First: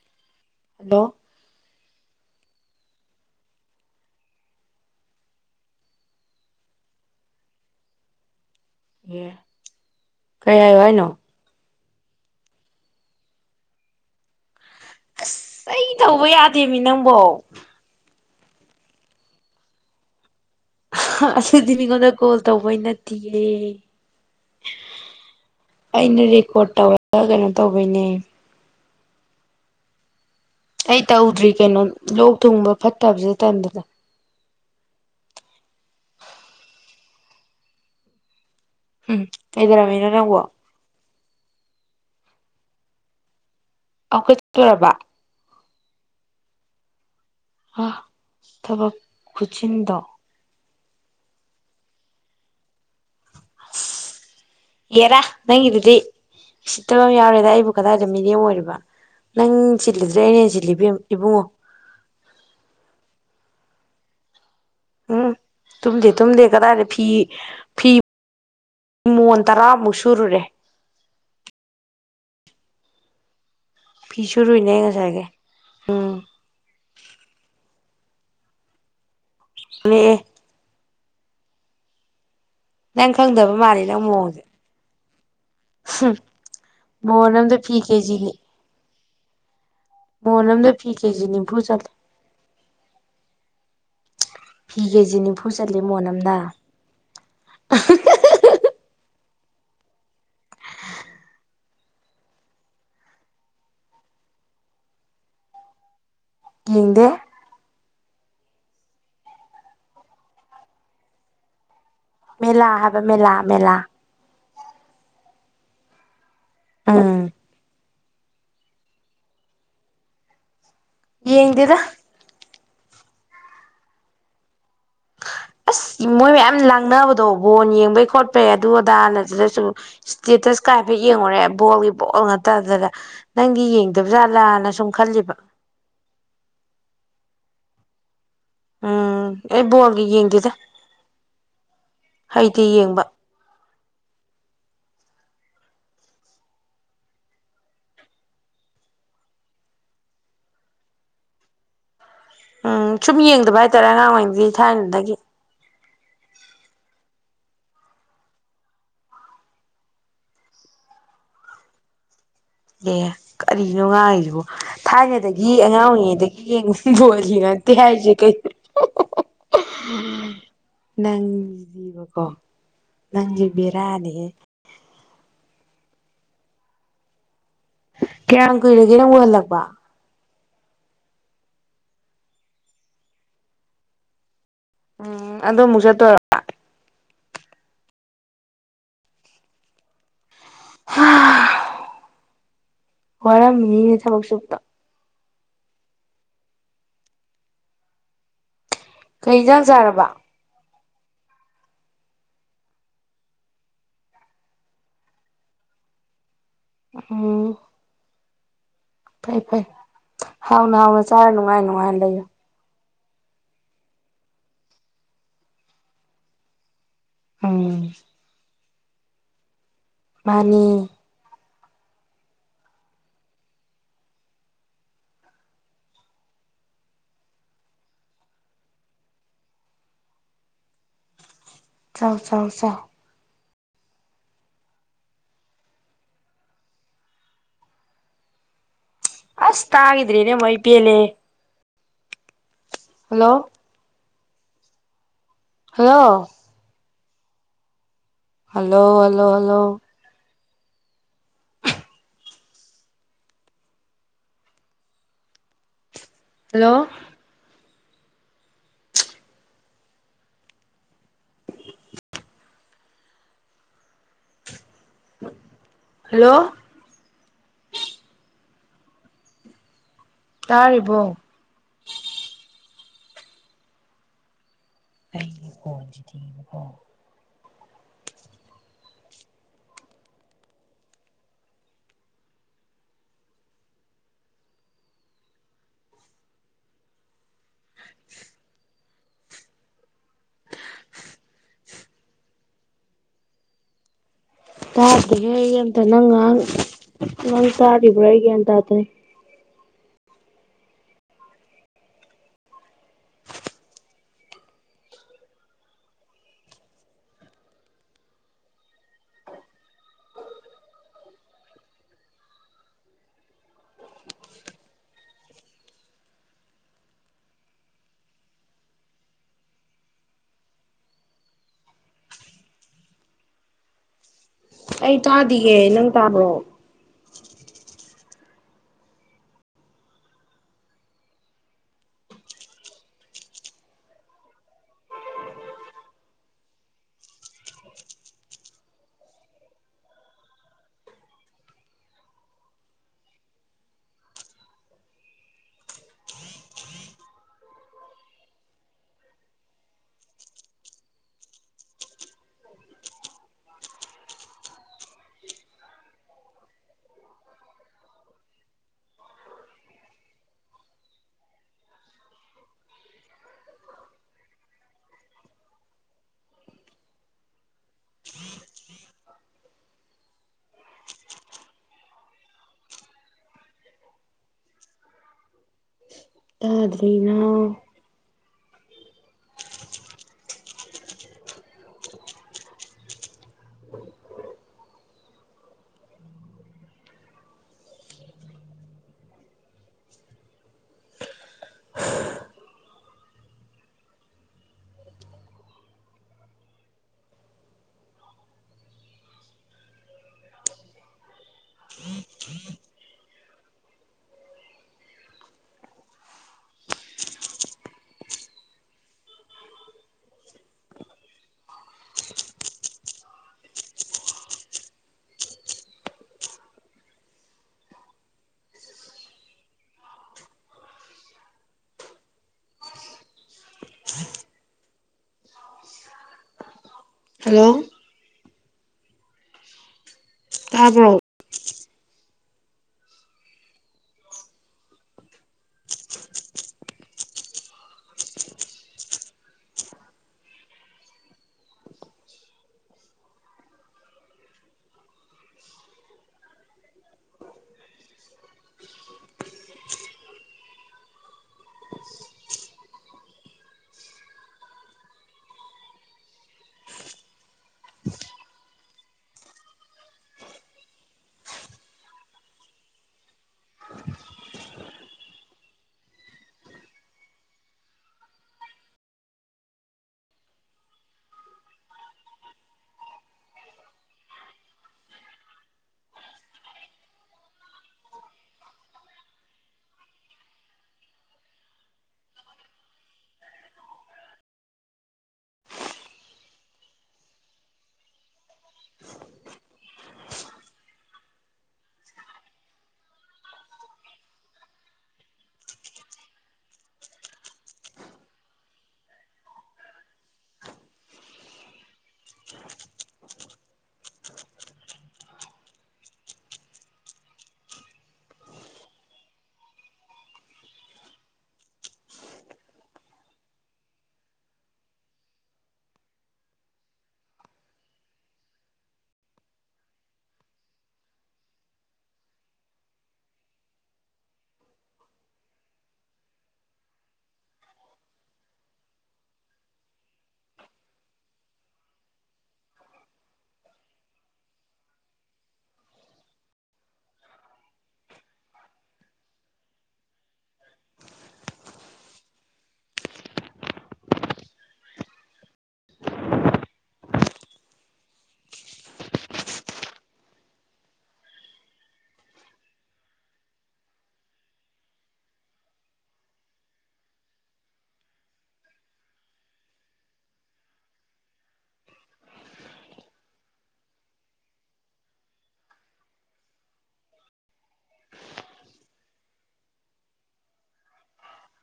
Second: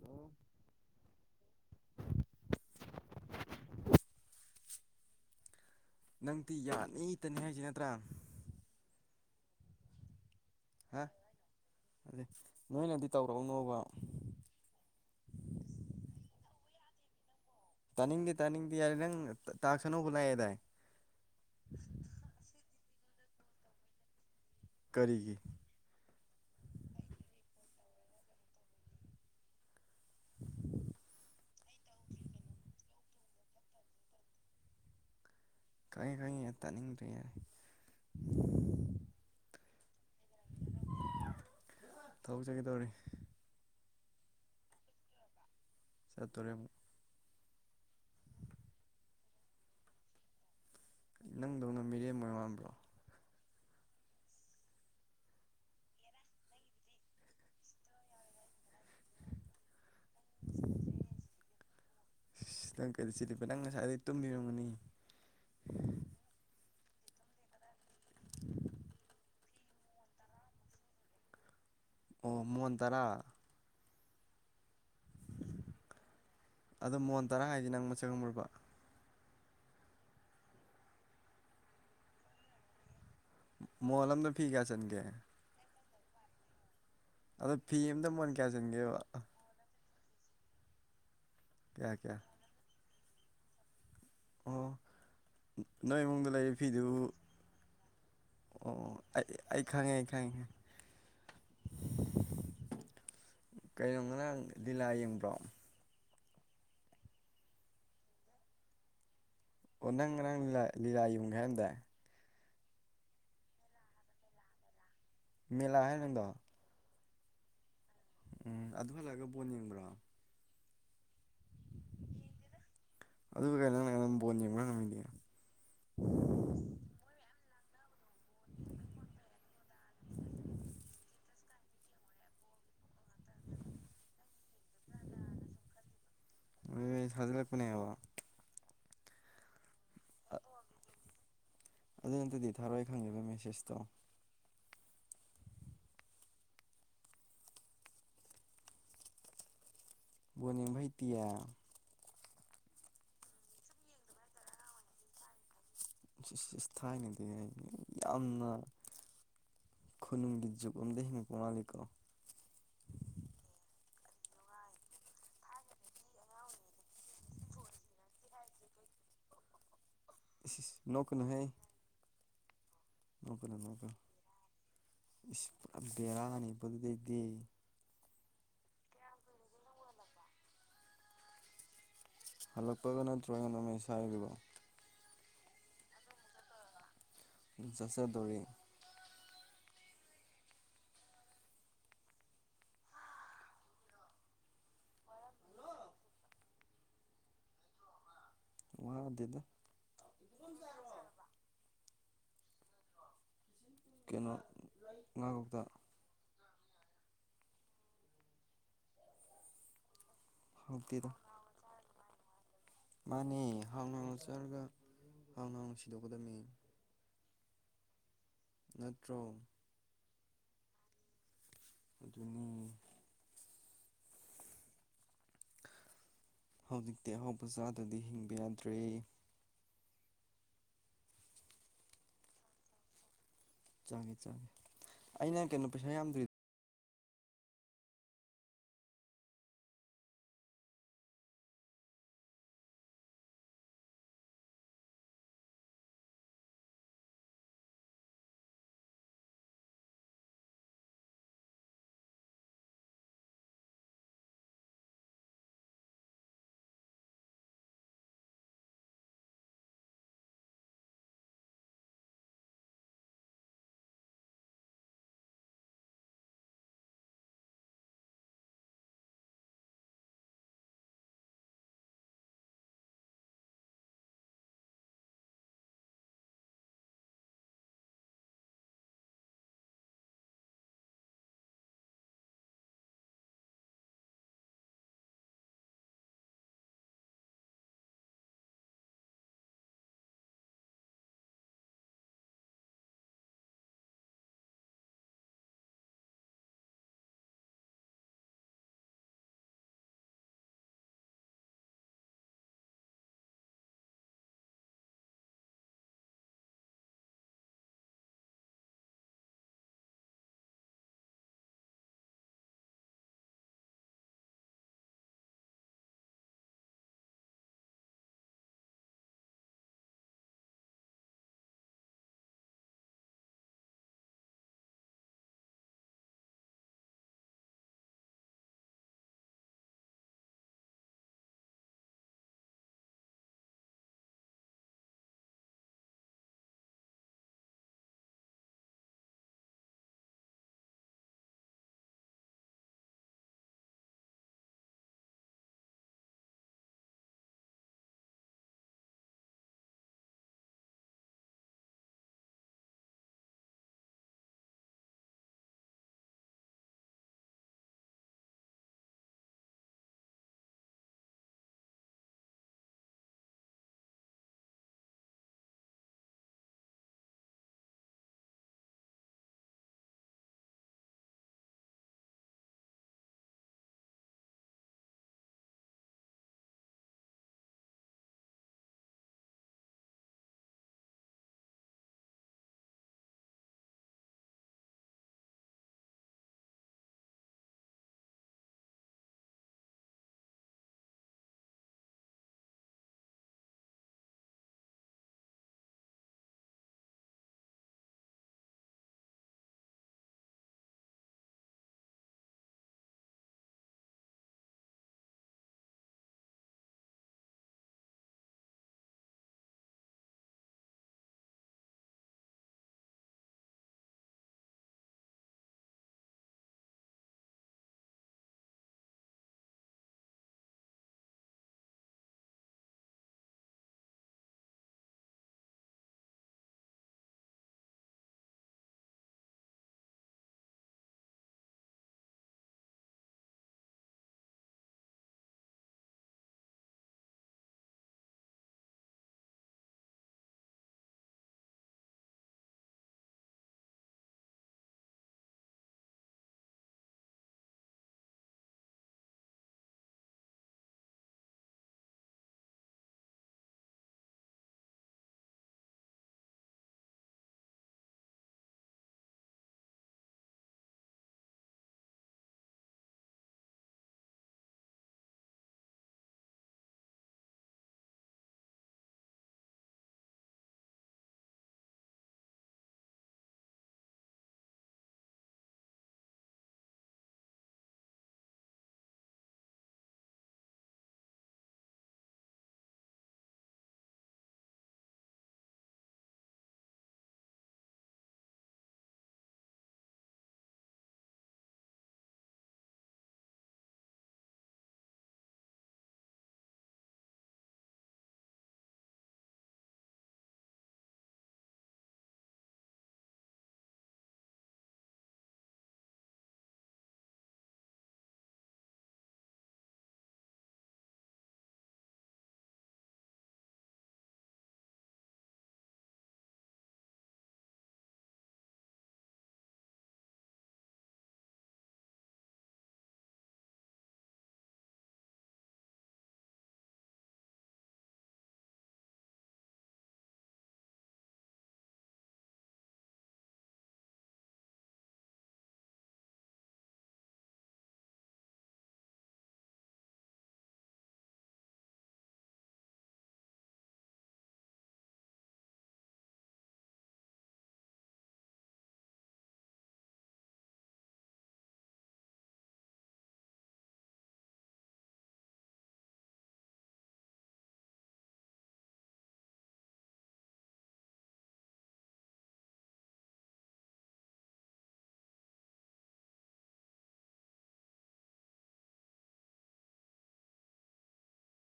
Hello hello ꯅꯪꯗꯤ ꯌꯥꯅꯤ ꯏꯇꯅꯤ ꯍꯥꯏꯁꯤ ꯅꯠꯇ꯭ꯔꯥ ꯑꯦ ꯀꯩ ꯍꯥꯏꯌꯣ ꯍꯥ ꯍꯥꯏꯅꯣ ꯑꯗꯨ ꯅꯣꯏꯅꯗꯤ ꯇꯧꯔꯛꯎꯅꯣꯕ ꯑꯁ ꯑꯩ ꯇꯧꯕ ꯌꯥꯗꯦꯃꯤ ꯅꯪꯕꯣ ꯇꯥꯅꯤꯡꯗꯦ ꯇꯥꯅꯤꯡꯗꯦ ꯌꯥꯔꯦ ꯅꯪ ꯇꯥꯛꯁ ꯑꯅꯧꯕ ꯂꯥꯛꯑꯦꯗꯥꯏ ꯑꯗꯨꯗꯤ ꯃꯤꯉꯣꯟꯗ ꯀꯣꯜ ꯇꯧꯕꯩ ꯅꯠꯇꯦꯌꯦ ꯀꯔꯤꯒꯤ ꯑꯩꯅ ꯔꯦꯀꯣꯔꯠ ꯇꯧꯔꯒ ꯀꯩꯅꯣ ꯇꯧꯕꯩꯅꯦ ꯑꯩ ꯇꯧꯗ꯭ꯔꯤ ꯀꯩꯅꯣ ꯂꯣꯛ ꯊꯨꯡꯕ ꯐꯠꯇꯕꯁꯦ ꯇꯟꯗꯅ ꯈꯪꯉꯦ ꯈꯪꯉꯦ ꯇꯥꯅꯤꯦꯗ꯭ꯔꯦ ꯌꯥꯔꯦ ꯎꯝ ꯀꯩꯗꯧꯔꯝꯃꯤꯅꯣ ꯅꯪꯕꯣ ꯊꯕꯛ ꯆꯇꯀꯦ ꯇꯧꯔꯤ [unintelligible] ꯔꯕ ꯆꯠꯇꯣꯔꯦ ꯑꯃꯨꯛ ꯑ ꯊꯕꯛ ꯈꯨꯁꯤꯟꯗꯣ ꯅꯪꯗꯧꯅ ꯃꯤꯔꯦꯝ ꯑꯣꯏ ꯃꯥꯟꯕ꯭ꯔꯣ ꯌꯦꯔꯥ ꯅꯪꯒꯤꯗꯨꯗꯤ ꯎꯁꯤꯠꯇꯕ ꯑꯝ ꯌꯥꯎꯔꯦꯗ ꯑꯩꯕꯨ ꯀꯗꯥꯏꯗ ꯃꯤꯔꯡ ꯑꯣꯏꯔꯤꯕ ꯅꯪ ꯆꯤꯜꯂꯤꯗ꯭ꯔꯦ ꯑꯩꯅ ꯁꯤꯜꯂꯤ ꯏꯕꯨꯡꯉꯣ ꯅꯪ ꯀꯩꯗ ꯆꯤꯜꯂꯤꯕ ꯅꯪ ꯉꯁꯥꯏꯗꯒꯤ ꯇꯨꯝꯃꯤ ꯑꯣꯏꯔꯝꯒꯅꯤ ꯎꯝ ꯇꯨꯝꯗꯦ ꯇꯨꯝꯗꯦ ꯀꯗꯥꯏꯗ ꯐꯤ ꯐꯤ ꯃꯣꯟ ꯇꯔꯥꯃꯨꯛ ꯁꯨꯔꯨꯔꯦ ꯑꯣ ꯃꯣꯟ ꯇꯔꯥ ꯐꯤ ꯁꯨꯔꯨꯏꯅꯦ ꯉꯁꯥꯏꯒꯩ ꯑꯣ ꯃꯣꯟ ꯇꯔꯥ ꯍꯥꯏꯁꯦ ꯅꯪ ꯃꯁꯛ ꯈꯪꯕꯔꯕ ꯃꯦ ꯅꯪ ꯈꯪꯗꯕ ꯃꯥꯜꯂꯤ ꯅꯪ ꯃꯣꯟ ꯑꯝꯗ ꯃꯑꯣꯡ ꯐꯤ ꯀꯌꯥ ꯆꯟꯒꯦ ꯃꯣꯟ ꯑꯃꯗ ꯐꯤ ꯀꯦꯖꯤꯒꯤ ꯆꯤꯡꯒꯤꯦ ꯃꯣꯟ ꯑꯃꯝꯗ ꯐꯤ ꯀꯦꯖꯤ ꯅꯤꯝꯐꯨ ꯀꯌꯥ ꯆꯠꯂꯦ ꯀꯌꯥ ꯑꯣ ꯐꯤ ꯀꯦꯖꯤ ꯅꯤꯐꯨ ꯆꯠꯂꯤ ꯅꯣꯏ ꯏꯃꯨꯡꯗ ꯃꯣꯟꯑꯝꯅ ꯂꯩꯔꯤꯕ ꯐꯤꯗꯨ [unintelligible] ꯑꯣ ꯑꯩ ꯑꯩ ꯈꯪꯉꯦ ꯑꯩ ꯈꯪꯉꯦ꯫ [unintelligible] ꯀꯩꯅꯣ ꯉꯔꯥꯡ ꯂꯤꯂꯥ ꯌꯦꯡꯕ꯭ꯔꯣ꯫ ꯌꯦꯡꯗꯦ꯫ ꯑꯣ ꯅꯪ ꯅꯔꯪꯥ ꯂꯤꯂꯥ ꯌꯨꯡꯈ ꯍꯥꯏꯔꯝꯗꯥꯏ ꯃꯦꯂ ꯍꯥꯏꯕ ꯃꯦꯂ ꯃꯦꯂ꯫ ꯃꯦꯂꯥ ꯍꯥꯏꯔ ꯅꯪꯗꯣ ꯎꯝ ꯎꯝ ꯑꯗꯨ ꯍꯜꯂꯛꯑꯒ ꯕꯣꯟ ꯌꯦꯡꯕ꯭ꯔꯣ ꯌꯦꯡꯗꯦꯗ ꯑꯗꯨ ꯀꯟꯩꯅꯣ ꯅꯪꯅ ꯑꯩꯉꯣꯜꯗ ꯕꯣꯜ ꯌꯦꯕ꯭ꯔ ꯍꯪꯉꯤꯗꯤ ꯑꯁ ꯃꯣꯏ ꯃꯌꯥꯝ ꯂꯥꯡꯅꯕꯗꯣ ꯕꯣꯟ ꯌꯦꯡꯕꯩ ꯈꯣꯠꯄꯩ ꯑꯗꯨ ꯑꯗꯥ ꯑꯗꯨꯗꯁꯨ ꯏꯁꯇꯦꯇꯁ ꯀꯥꯏꯐꯦꯠ ꯌꯦꯡꯉꯨꯔꯦ ꯕꯣꯜꯒꯤ ꯇꯥꯗꯔ ꯅꯪꯗꯤ ꯌꯦꯡꯗꯕꯖꯥꯜꯂꯅ ꯁꯨꯝ ꯈꯜꯂꯤꯕ ꯑꯦ ꯊꯖꯤꯜꯂꯛꯄꯅꯦꯕ ꯎꯝ ꯑꯩ ꯕꯣꯜꯒ ꯌꯦꯡꯗꯦꯗ ꯍꯩꯗꯤ ꯌꯦꯡꯕ꯫ ꯑꯩ ꯃꯦꯁꯦꯖ ꯇꯣ ꯕꯅꯤꯚꯇꯌꯥ ꯎꯝ ꯁꯨꯝ ꯌꯦꯡꯗꯕ ꯍꯥꯏꯇꯥꯔꯦ ꯑꯉꯥꯡ ꯑꯣꯏꯔꯤꯩꯒꯤ ꯊꯥꯏꯅꯗꯒꯤ ꯏꯁ [unintelligible] ꯊꯥꯏꯅꯗꯤ ꯑꯩ ꯌꯥꯝꯅ ꯈꯨꯅꯨꯡꯒꯤ ꯖꯨꯀꯣꯝꯗꯒꯤ ꯍꯤꯡ ꯃꯄ ꯃꯥꯥꯂꯤꯀꯣ ꯑꯦ ꯀꯔꯤꯅꯣ ꯉꯥꯡꯉꯤꯖꯤꯕꯣ ꯊꯥꯏꯅꯗꯒꯤ ꯑꯉꯥꯡ ꯑꯣꯏꯔꯤꯉꯩꯗꯒꯤ ꯌꯦꯡꯉꯨꯁꯤ ꯣꯜꯂꯤꯉꯠꯇ ꯍꯥꯏꯖꯦ ꯀꯩ ꯏꯁ ꯏꯁ [unintelligible] ꯅꯣꯛꯀꯅꯨꯍꯦ ꯅꯪꯖꯤꯗꯤꯕꯀꯣ꯫ ꯅꯣꯛꯀꯅꯨ ꯅꯣꯛꯀꯅꯨ ꯕꯦꯔꯥꯅꯤ ꯏꯁ ꯄꯨꯔꯥ ꯕꯦꯔꯥꯅꯤꯕꯨ ꯗꯨꯗꯩꯗꯤ꯫ ꯀꯌꯥꯝ ꯀꯨꯏꯔꯒꯦꯅꯪ ꯎꯍꯜꯂꯛꯄ ꯍꯜꯂꯛꯄꯒ ꯅꯠꯇ꯭ꯔꯒ ꯅꯨꯃꯤꯠꯁ ꯍꯥꯏꯕꯤꯔꯣ ꯎꯝ ꯑꯗꯣ ꯃꯨꯛ ꯆꯠꯇꯣꯏꯔꯣ꯫ ꯎꯝ ꯆꯠꯆꯗꯣꯔꯦ꯫ ꯎꯝ ꯋꯥꯔꯝꯃꯤꯅꯦ ꯊꯕꯛ ꯁꯨꯛꯇ ꯀꯩ ꯌꯦꯟꯁꯥꯡ ꯆꯥꯔꯕ ꯖꯔ ꯑꯣꯏ ꯀꯩꯅꯣ ꯉꯥꯉꯣꯛꯇ ꯎꯝ꯫ ꯐꯩ ꯐꯩ ꯍꯥꯎꯅ ꯍꯥꯎꯅ ꯍꯥꯎꯇꯦꯗ ꯆꯥꯔ ꯅꯨꯡꯉꯥꯏ ꯅꯨꯡꯉꯥꯏꯅ ꯂꯩꯌꯨ꯫ ꯃꯥꯅꯦ ꯍꯥꯎꯅ ꯍꯥꯎꯅ ꯆꯥꯔꯒ ꯍꯥꯎꯅ ꯍꯥꯎꯅ ꯁꯤꯗꯣꯛꯀꯗꯝꯃꯦ꯫ ꯑꯝ꯫ ꯅꯠꯇ꯭ꯔꯣ ꯃꯥꯅꯤ꯫ ꯑꯗꯨꯅꯤ ꯍꯧꯖꯤꯛꯇꯤ ꯑꯍꯥꯎꯧꯕ ꯆꯥꯗꯗꯤ ꯍꯤꯡꯕ ꯌꯥꯗ꯭ꯔꯦ ꯆꯥꯎ ꯆꯥꯎ ꯆꯥꯎ ꯆꯥꯒꯦ ꯆꯥꯒꯦ ꯑꯩꯅ ꯀꯩꯅꯣ ꯄꯩꯁꯥ ꯌꯥꯝꯗꯔꯤ ꯑꯁ ꯍꯥꯏꯒꯗ꯭ꯔꯤ ꯅ ꯃꯏ ꯄꯤ ꯑꯦꯂꯦ hello. Hello hello hello hello. Hello hello ꯇꯥꯔꯤꯕꯣ ꯑꯩꯒꯤ ꯐꯣꯟꯁꯤꯗꯤꯕꯀꯣ ꯇꯥꯗꯦꯍꯦ ꯑꯩ ꯑꯝꯇ ꯅꯪ ꯉꯥꯡ [unintelligible] ꯅꯪ ꯇꯥꯔꯤꯕ꯭ꯔꯥ ꯑꯩ ꯒ꯭ꯌꯥꯟ ꯇꯥꯗꯔꯦ ꯑꯩ ꯇꯥꯗꯤꯌꯦ ꯅꯪ ꯇꯥꯕ꯭ꯔꯣ ꯆꯥꯗꯔꯤꯅ ꯍꯜꯂꯣ ꯇꯥꯕ꯭ꯔꯣ꯫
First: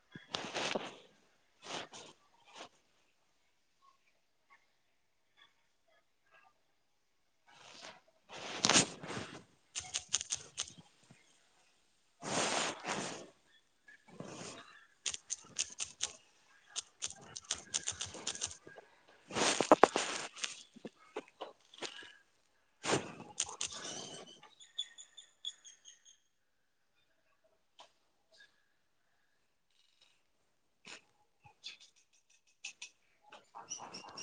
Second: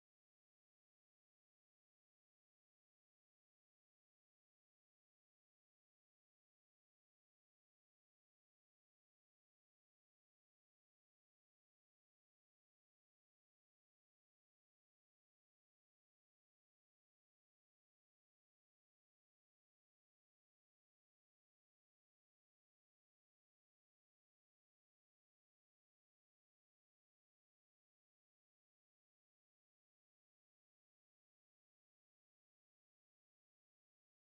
[unintelligible] [unintelligible] ꯑ